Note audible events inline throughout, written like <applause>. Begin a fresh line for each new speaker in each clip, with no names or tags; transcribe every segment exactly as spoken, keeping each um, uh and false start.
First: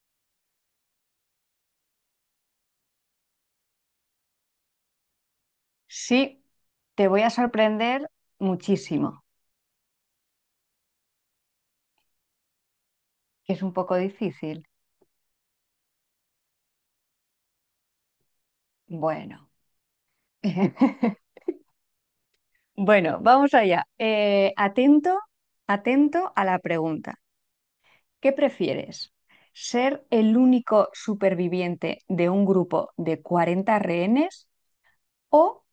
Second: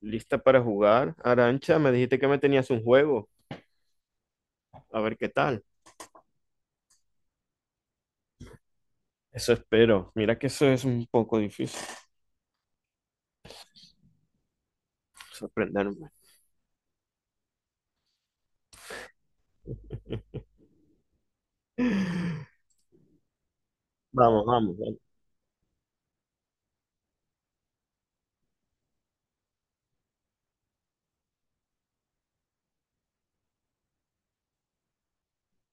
¿Lista para jugar? Arancha, me dijiste que me tenías un juego. A ver qué tal.
Sí, te voy a sorprender muchísimo,
Eso espero. Mira que eso es un poco difícil.
que es un poco difícil.
Sorprenderme.
Bueno, <laughs> bueno, vamos allá.
Vamos,
Eh,
vamos, vamos.
atento, atento a la pregunta. ¿Qué prefieres? ¿Ser el único superviviente de un grupo de cuarenta rehenes o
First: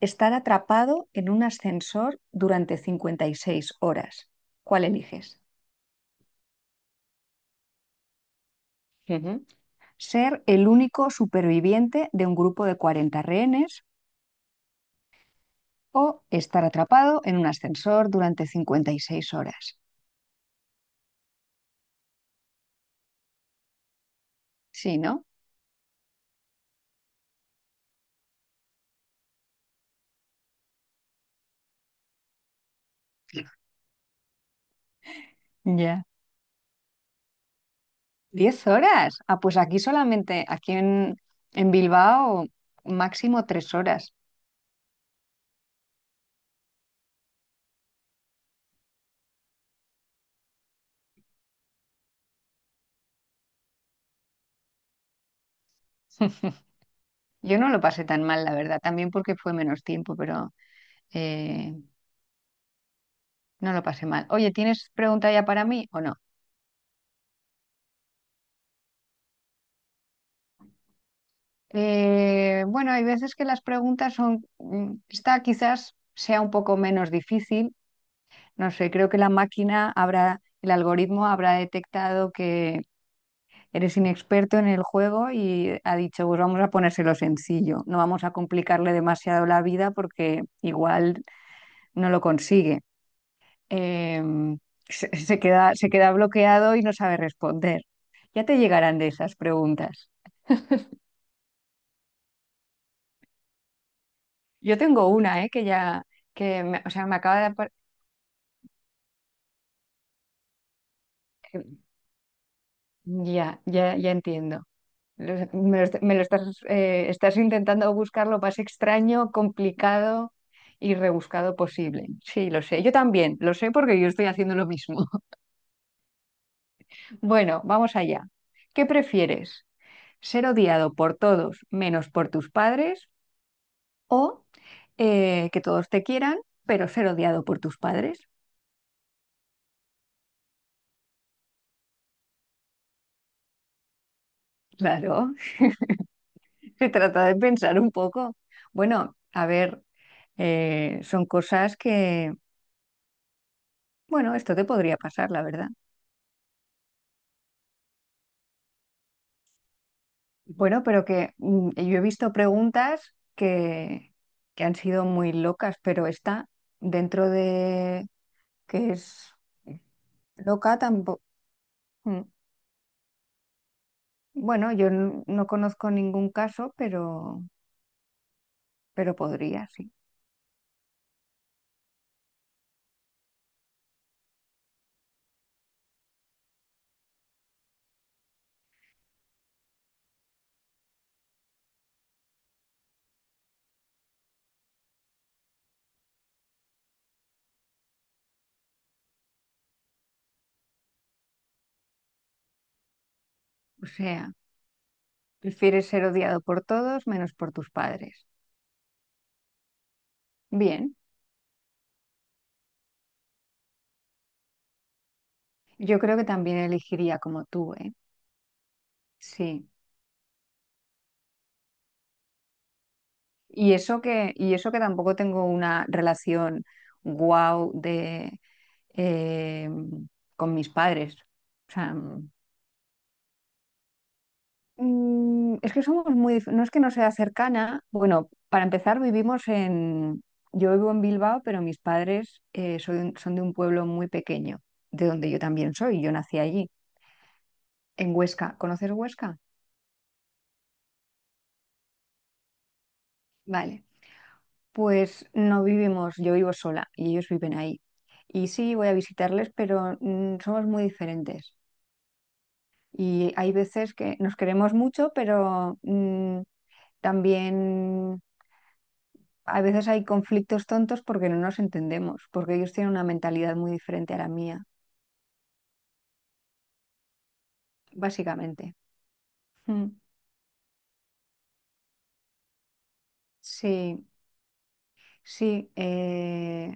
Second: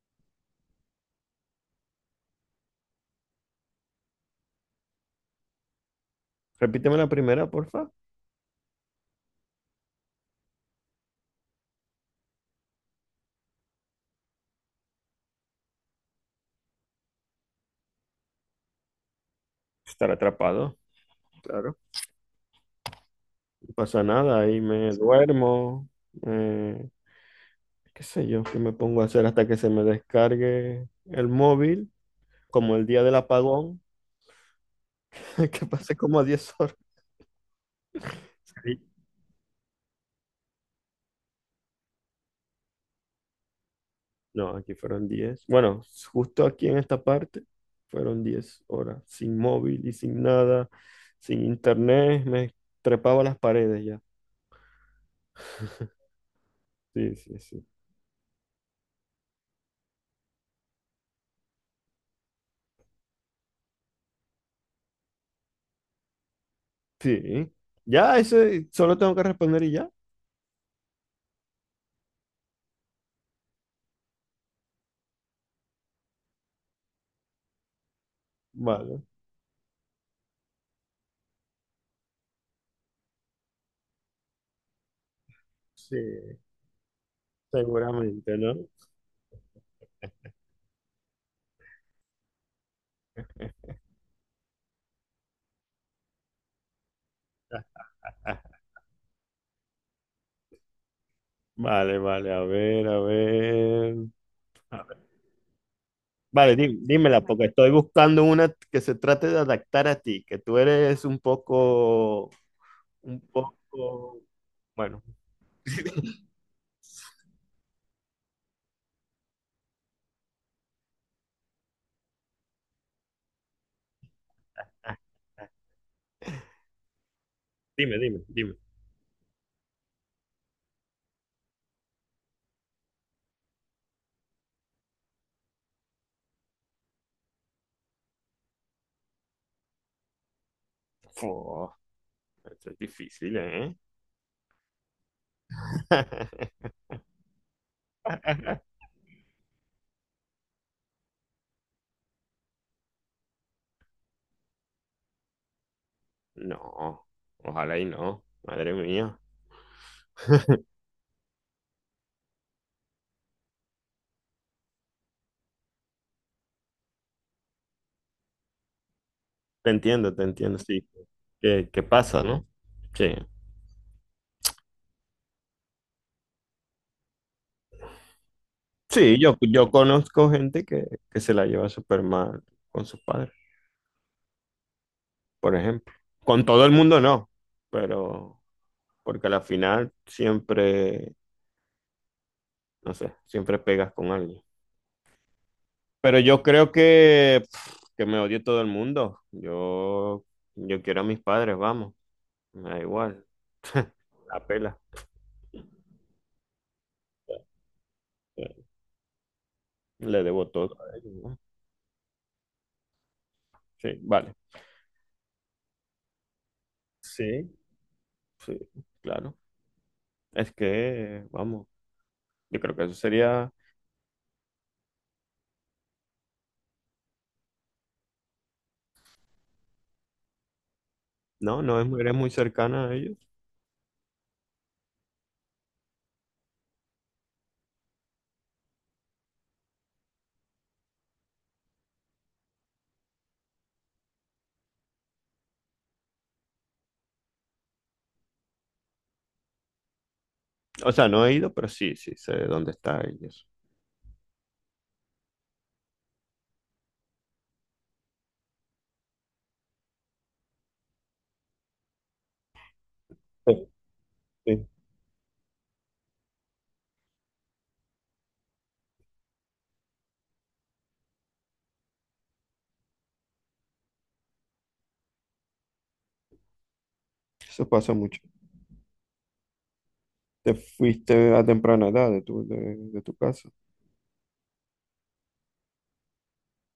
estar atrapado en un ascensor durante cincuenta y seis horas? ¿Cuál eliges?
Repíteme la primera, porfa.
Ujú. ¿Ser el único superviviente de un grupo de cuarenta rehenes o estar atrapado en un ascensor durante cincuenta y seis horas?
Estar atrapado. Claro. No pasa nada. Ahí me
Sí, ¿no?
duermo. eh, Qué sé yo, qué me pongo a hacer hasta que se me descargue el móvil. Como el día del apagón. <laughs> Que pasé
Ya.
como diez horas.
¿Diez horas? Ah, pues aquí solamente, aquí en, en Bilbao, máximo tres horas.
No, aquí fueron diez. Bueno, justo aquí en esta parte fueron diez horas, sin móvil y sin nada, sin internet, me trepaba a las paredes ya. <laughs>
<laughs>
Sí, sí,
Yo
sí.
no lo pasé tan mal, la verdad, también porque fue menos tiempo, pero eh, no lo pasé mal. Oye, ¿tienes pregunta ya para mí o no?
Sí. Ya, eso solo tengo que responder y ya.
Eh, bueno, hay veces que las preguntas son, mm, esta quizás sea un poco menos difícil, no sé,
Vale.
creo que la máquina habrá, el algoritmo habrá detectado que eres inexperto en el juego y ha
Sí,
dicho, pues vamos a ponérselo sencillo, no vamos a
seguramente, ¿no?
complicarle demasiado la vida porque igual no lo consigue. Eh, se, se queda, se queda bloqueado y no sabe responder. Ya te
Ah,
llegarán de esas preguntas.
vale, vale, a ver, a ver.
Yo
A ver.
tengo una, eh, que ya,
Vale,
que
dí-
me- o sea, me
dímela,
acaba
porque
de.
estoy
apar-
buscando una que se trate de adaptar a ti, que tú eres un
eh,
poco, un
Ya, ya, ya
poco,
entiendo.
bueno.
Lo- Me lo, est- me lo
<laughs>
estás, eh, estás intentando buscar lo más extraño, complicado y rebuscado posible. Sí, lo sé. Yo también, lo sé porque yo estoy haciendo lo mismo. <laughs> Bueno, vamos
Dime, dime,
allá.
dime.
¿Qué prefieres? ¿Ser odiado por todos menos por tus padres o eh, que todos te quieran, pero ser odiado por tus padres?
Fu, esto es difícil, ¿eh?
Claro, <laughs>
<laughs>
se trata de pensar un poco. Bueno, a ver, eh, son cosas que, bueno, esto te podría pasar, la verdad.
No, ojalá y no, madre mía.
Bueno, pero que mm, yo he visto preguntas que, que han sido muy locas, pero esta, dentro de que es
Te entiendo, te entiendo,
loca,
sí.
tampoco.
¿Qué, qué pasa, no? Sí.
Bueno, yo n- no conozco ningún caso, pero, pero
Sí, yo,
podría,
yo
sí.
conozco gente que, que se la lleva súper mal con sus padres, por ejemplo. Con todo el mundo no, pero porque a la final siempre, no sé, siempre pegas con alguien. Pero yo creo que, pf, que me odie todo el mundo. Yo, yo quiero a mis padres, vamos. Me da igual.
O
<laughs>
sea,
La pela.
prefieres ser odiado por todos menos por tus padres.
Le debo todo
Bien,
a ellos, ¿no? Sí, vale.
yo creo que también elegiría como
Sí,
tú, ¿eh?
sí, claro.
Sí.
Es que, vamos, yo creo que eso sería.
Y eso que, y eso que tampoco tengo una relación guau eh, con mis padres.
No,
O
no es,
sea,
eres muy
mm,
cercana a ellos.
Mm, es que somos muy, dif- no es que no sea cercana. Bueno, para empezar, vivimos en, yo vivo en Bilbao, pero mis padres eh, soy un- son de un pueblo muy pequeño, de donde yo también soy, yo nací allí, en Huesca. ¿Conoces Huesca?
O sea, no he ido, pero sí, sí, sé dónde está ellos.
Vale, pues no vivimos, yo vivo sola y ellos viven ahí. Y sí, voy a visitarles, pero mm, somos muy diferentes. Y hay
Sí,
veces que nos
sí,
queremos mucho, pero mm, también a veces hay conflictos tontos porque no nos entendemos, porque ellos tienen una mentalidad muy diferente a la mía,
eso pasa mucho.
básicamente. Mm,
Te fuiste a temprana edad de tu, de, de tu casa.
sí, sí. eh,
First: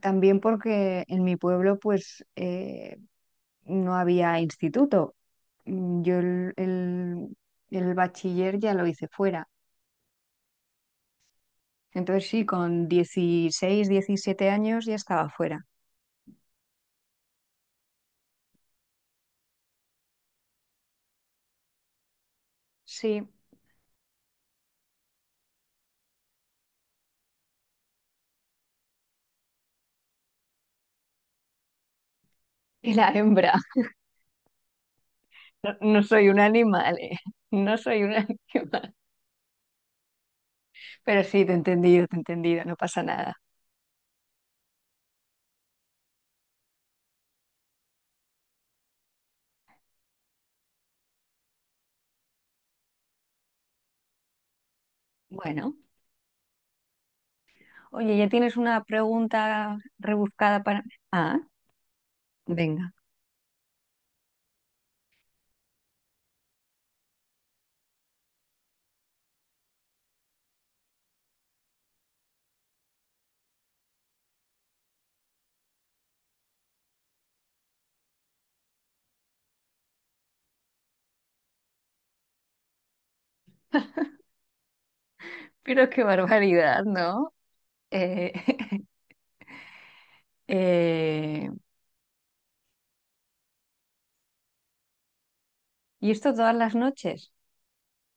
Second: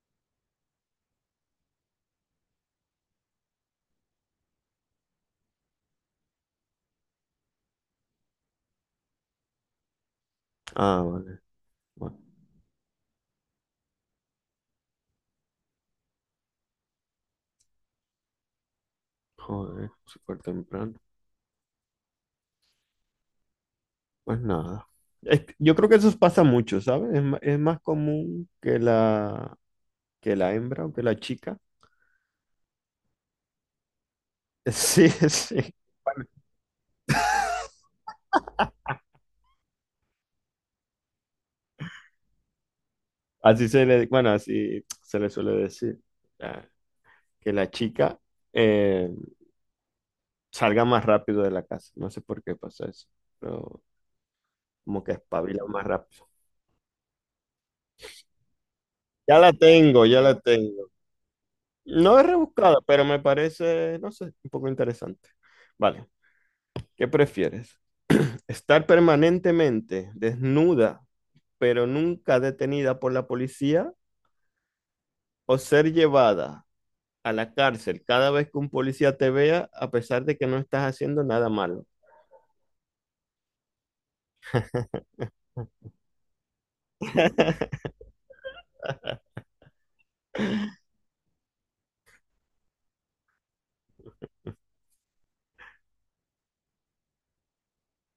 También porque en mi pueblo pues eh, no había instituto. Mm, Yo el, el, el bachiller ya lo hice fuera.
Ah, vale. Bueno,
Entonces sí, con dieciséis diecisiete años ya estaba fuera.
joder, súper temprano.
Sí,
Pues nada. Es que- yo creo que eso pasa mucho, ¿sabes? Es, ma- es más común que la, que la hembra o que la chica.
y <laughs> la hembra.
<laughs> Sí, sí.
No, no soy un animal, eh, <laughs> no soy un <laughs> animal. Pero sí, te he entendido, te he entendido, no pasa nada.
Así se le, bueno, así se le suele decir. Ah, que la chica eh, salga más rápido de la casa. No sé por qué pasa eso. Pero como que espabila
Bueno,
más rápido.
oye, ya tienes una
Ya la
pregunta
tengo, ya la
rebuscada para
tengo.
mí. Ah,
No es rebuscada,
venga.
pero me parece, no sé, un poco interesante. Vale, ¿qué prefieres? ¿Estar permanentemente desnuda, pero nunca detenida por la policía, o ser llevada a la cárcel cada vez que un policía te vea, a pesar de que no estás haciendo nada malo? <laughs>
Pero qué barbaridad, ¿no? Eh, <laughs> eh, ¿y esto todas las noches?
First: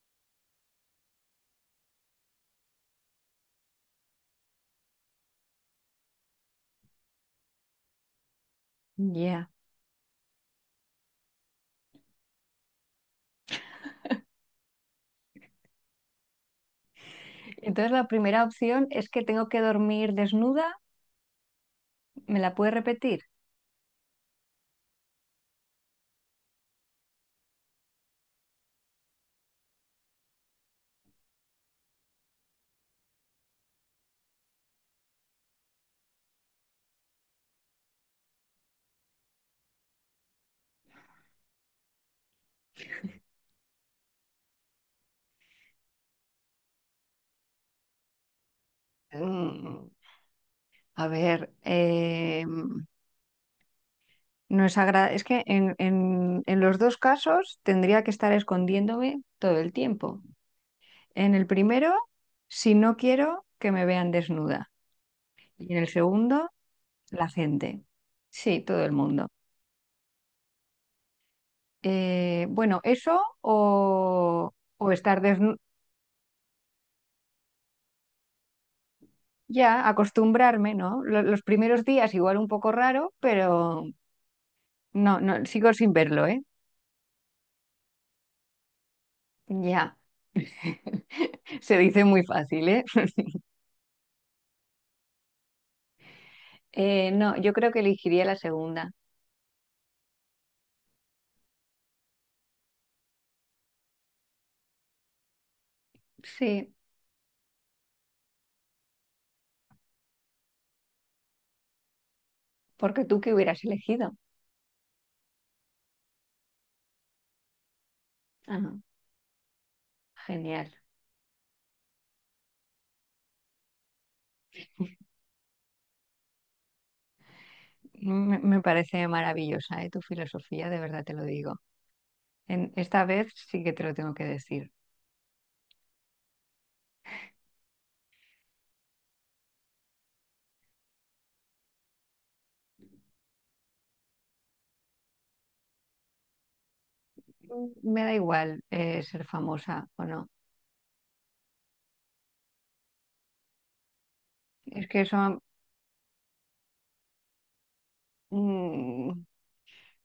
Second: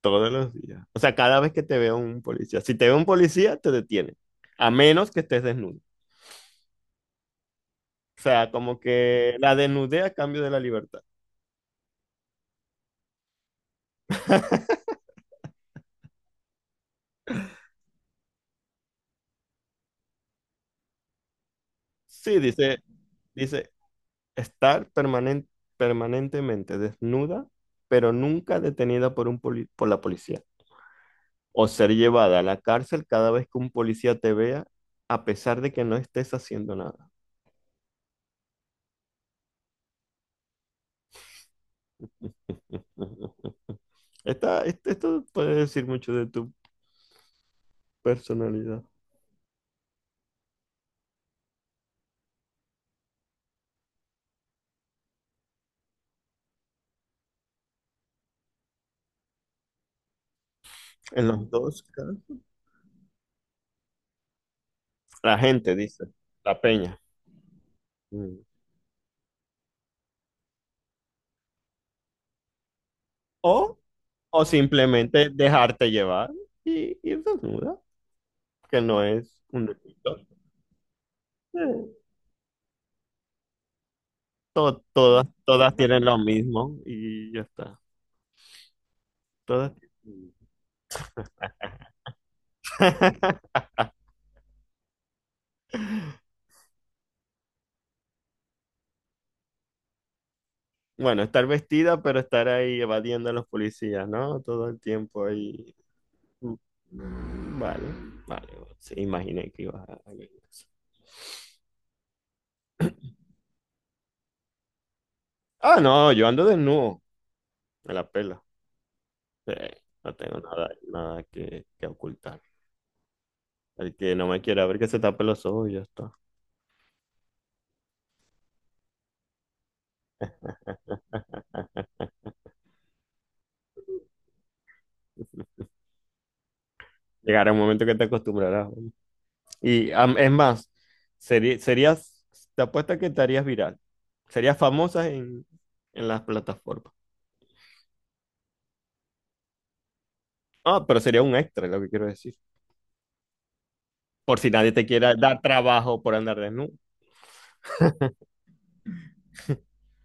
Todos los días. O sea, cada vez que te vea un policía. Si te ve un policía, te detiene. A menos que estés desnudo. O sea, como que
Ya.
la desnudez a cambio de la libertad.
Entonces la primera opción es que tengo que dormir desnuda.
Sí,
¿Me la puedes
dice,
repetir?
dice, estar permanen- permanentemente desnuda, pero nunca detenida por un poli- por la policía, o ser llevada a la cárcel cada vez que un policía te vea, a pesar de que no estés haciendo nada. <laughs> Esta- este- esto puede decir mucho de tu personalidad.
Mm, a ver, No es agra- es que en, en- en los dos casos tendría que estar escondiéndome todo el tiempo.
En
En el
los dos
primero,
casos,
si no quiero que me vean desnuda.
la
Y
gente
en el
dice,
segundo,
la peña.
la gente.
Mm.
Sí, todo el mundo. Eh, bueno, eso
O, o
o, o, estar
simplemente
desnuda.
dejarte llevar y ir desnuda, que no es un
Ya,
delito.
acostumbrarme, ¿no? Lo- Los primeros
Eh,
días igual un poco raro, pero
to-
no,
todas,
no, sigo
todas
sin
tienen lo
verlo, ¿eh?
mismo y ya está. Todas.
Ya. <laughs> Se dice muy fácil, ¿eh? <laughs>
<laughs>
Eh, no, yo creo que elegiría la segunda.
Bueno, estar vestida, pero estar ahí evadiendo a los policías, ¿no? Todo el tiempo ahí.
Sí,
Mm, vale, vale, vale. Sí, imaginé que ibas a...
porque tú qué hubieras elegido.
Ah, no, yo ando desnudo. Me la pela.
Ah,
Sí, no tengo nada,
genial.
nada que, que ocultar. El que no me quiera ver que se tape los ojos y ya está.
Me, me parece maravillosa, ¿eh? Tu filosofía, de verdad te lo digo. En, esta vez sí que te lo tengo que decir.
Llegará un momento que te acostumbrarás, ¿no? Y am- es más, seri- serías, te apuesto que te harías viral. Serías famosa en, en las plataformas.
Mm, Me da igual eh, ser famosa o no.
Ah, pero sería un extra, lo que quiero decir. Por si nadie te
Es que
quiera dar
eso,
trabajo por andar desnudo.
mm,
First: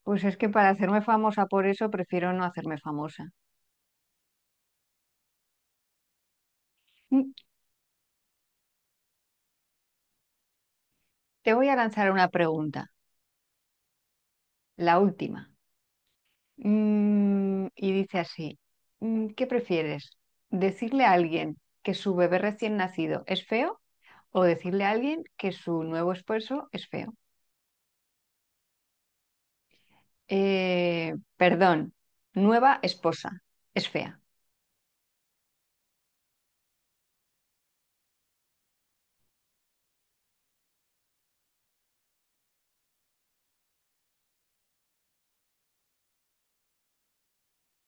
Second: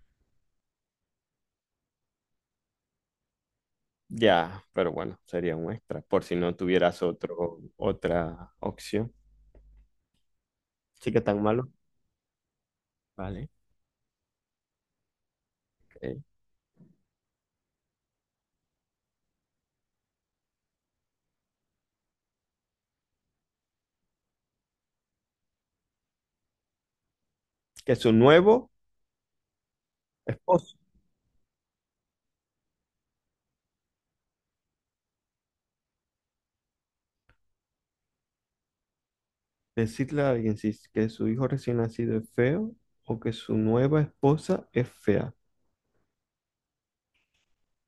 pues es que para hacerme famosa por eso prefiero no hacerme famosa.
Ya, pero bueno, sería un extra. Por si no tuvieras
Mm,
otro, otra opción. Sí que tan
Te voy
malo.
a lanzar una pregunta,
Vale.
la última.
Ok.
Mm, y dice así, mm, ¿qué prefieres? ¿Decirle a alguien que su bebé recién nacido es feo o decirle a alguien que su nuevo esposo es feo?
Que su nuevo esposo.
Eh, perdón, nueva esposa es fea.
Decirle a alguien si es que su hijo recién nacido es feo o que su nueva esposa es fea.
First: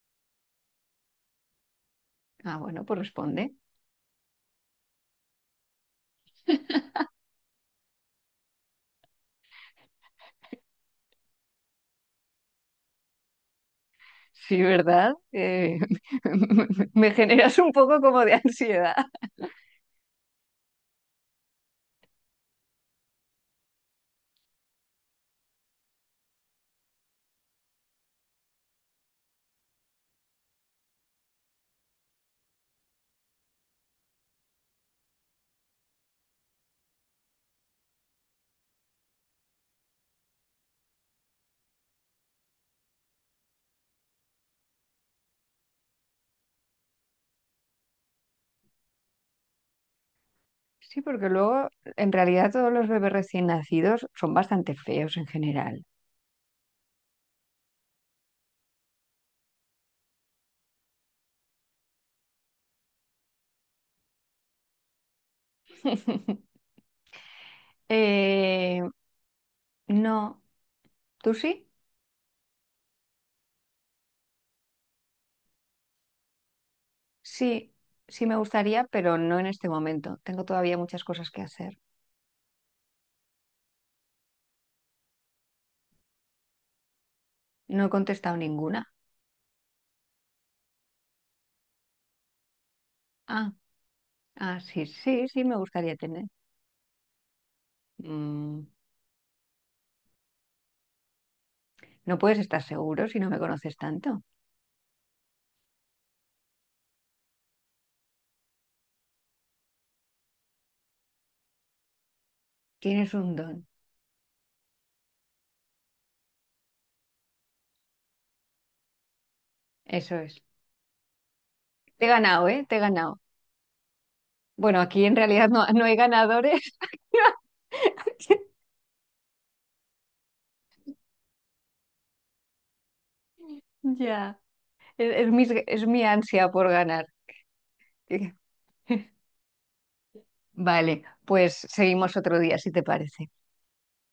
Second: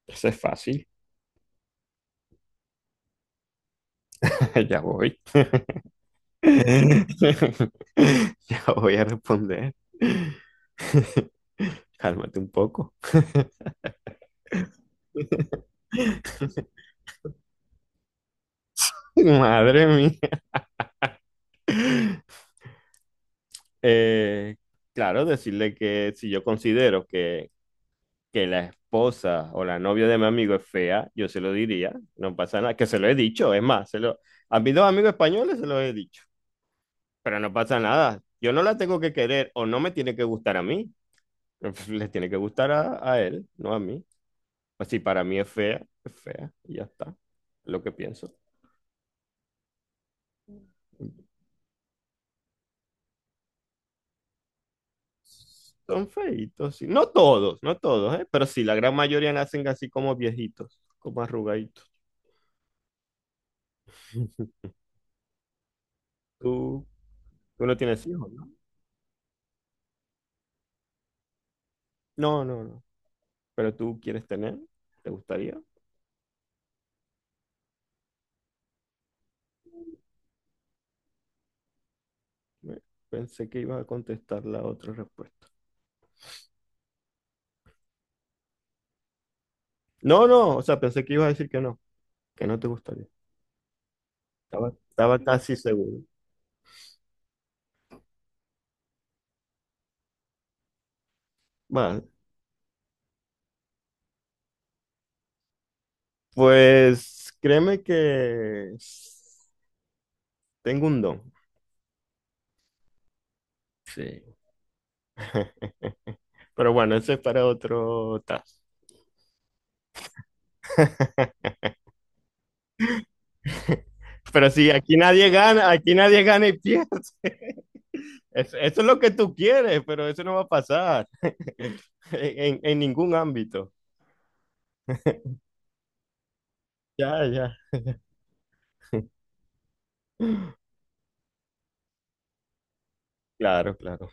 Eso es fácil.
Ah, bueno, pues responde.
<laughs> Ya voy. <laughs> Ya voy a responder. <laughs> Cálmate un poco.
Sí, ¿verdad? Eh,
<laughs>
<laughs> me generas un poco como de ansiedad.
<laughs> Madre mía. Eh, claro, decirle que si yo considero que, que la esposa o la novia de mi amigo es fea, yo se lo diría, no pasa nada, que se lo he dicho, es más, se lo, a mis dos amigos españoles se lo he dicho, pero no pasa nada, yo no la tengo que querer o no me tiene que gustar a mí, <laughs> le tiene que gustar a, a él, no a mí. Pues si para mí es fea, es fea, y ya está, es lo que pienso.
Sí, porque luego en realidad todos los bebés recién nacidos son bastante feos en general.
Son feitos, sí. No todos, no todos, ¿eh? Pero sí, la gran mayoría nacen así como viejitos, como arrugaditos. <laughs>
<laughs>
Tú, tú no tienes hijos, ¿no?
Eh, no. ¿Tú sí?
No, no, no. Pero tú quieres tener, ¿te gustaría?
Sí, sí me gustaría, pero no en este momento. Tengo todavía muchas cosas que hacer.
Eh, Pensé que ibas a contestar la otra respuesta.
No he contestado ninguna.
No, no, o sea, pensé que ibas a decir que no, que no te gustaría.
Ah, ah,
Estaba,
sí,
estaba
sí, sí
casi
me gustaría
seguro.
tener. Mm,
Vale,
no puedes estar seguro si no me conoces tanto.
pues créeme que tengo un don.
Tienes un don.
Sí. <laughs> Pero bueno, ese es para otro task.
Eso es.
<laughs>
Te he ganado, ¿eh? Te he ganado.
Pero sí,
Bueno,
aquí
aquí en
nadie
realidad no,
gana,
no
aquí
hay
nadie gana y
ganadores.
pierde. <laughs> Es-
<laughs>
Eso es lo que tú quieres, pero eso no va a pasar <laughs> en, en ningún ámbito.
Ya. Es, es mis- es mi ansia por ganar.
Ya, ya.
<laughs> Vale, pues seguimos otro día, si te parece.
Claro, claro.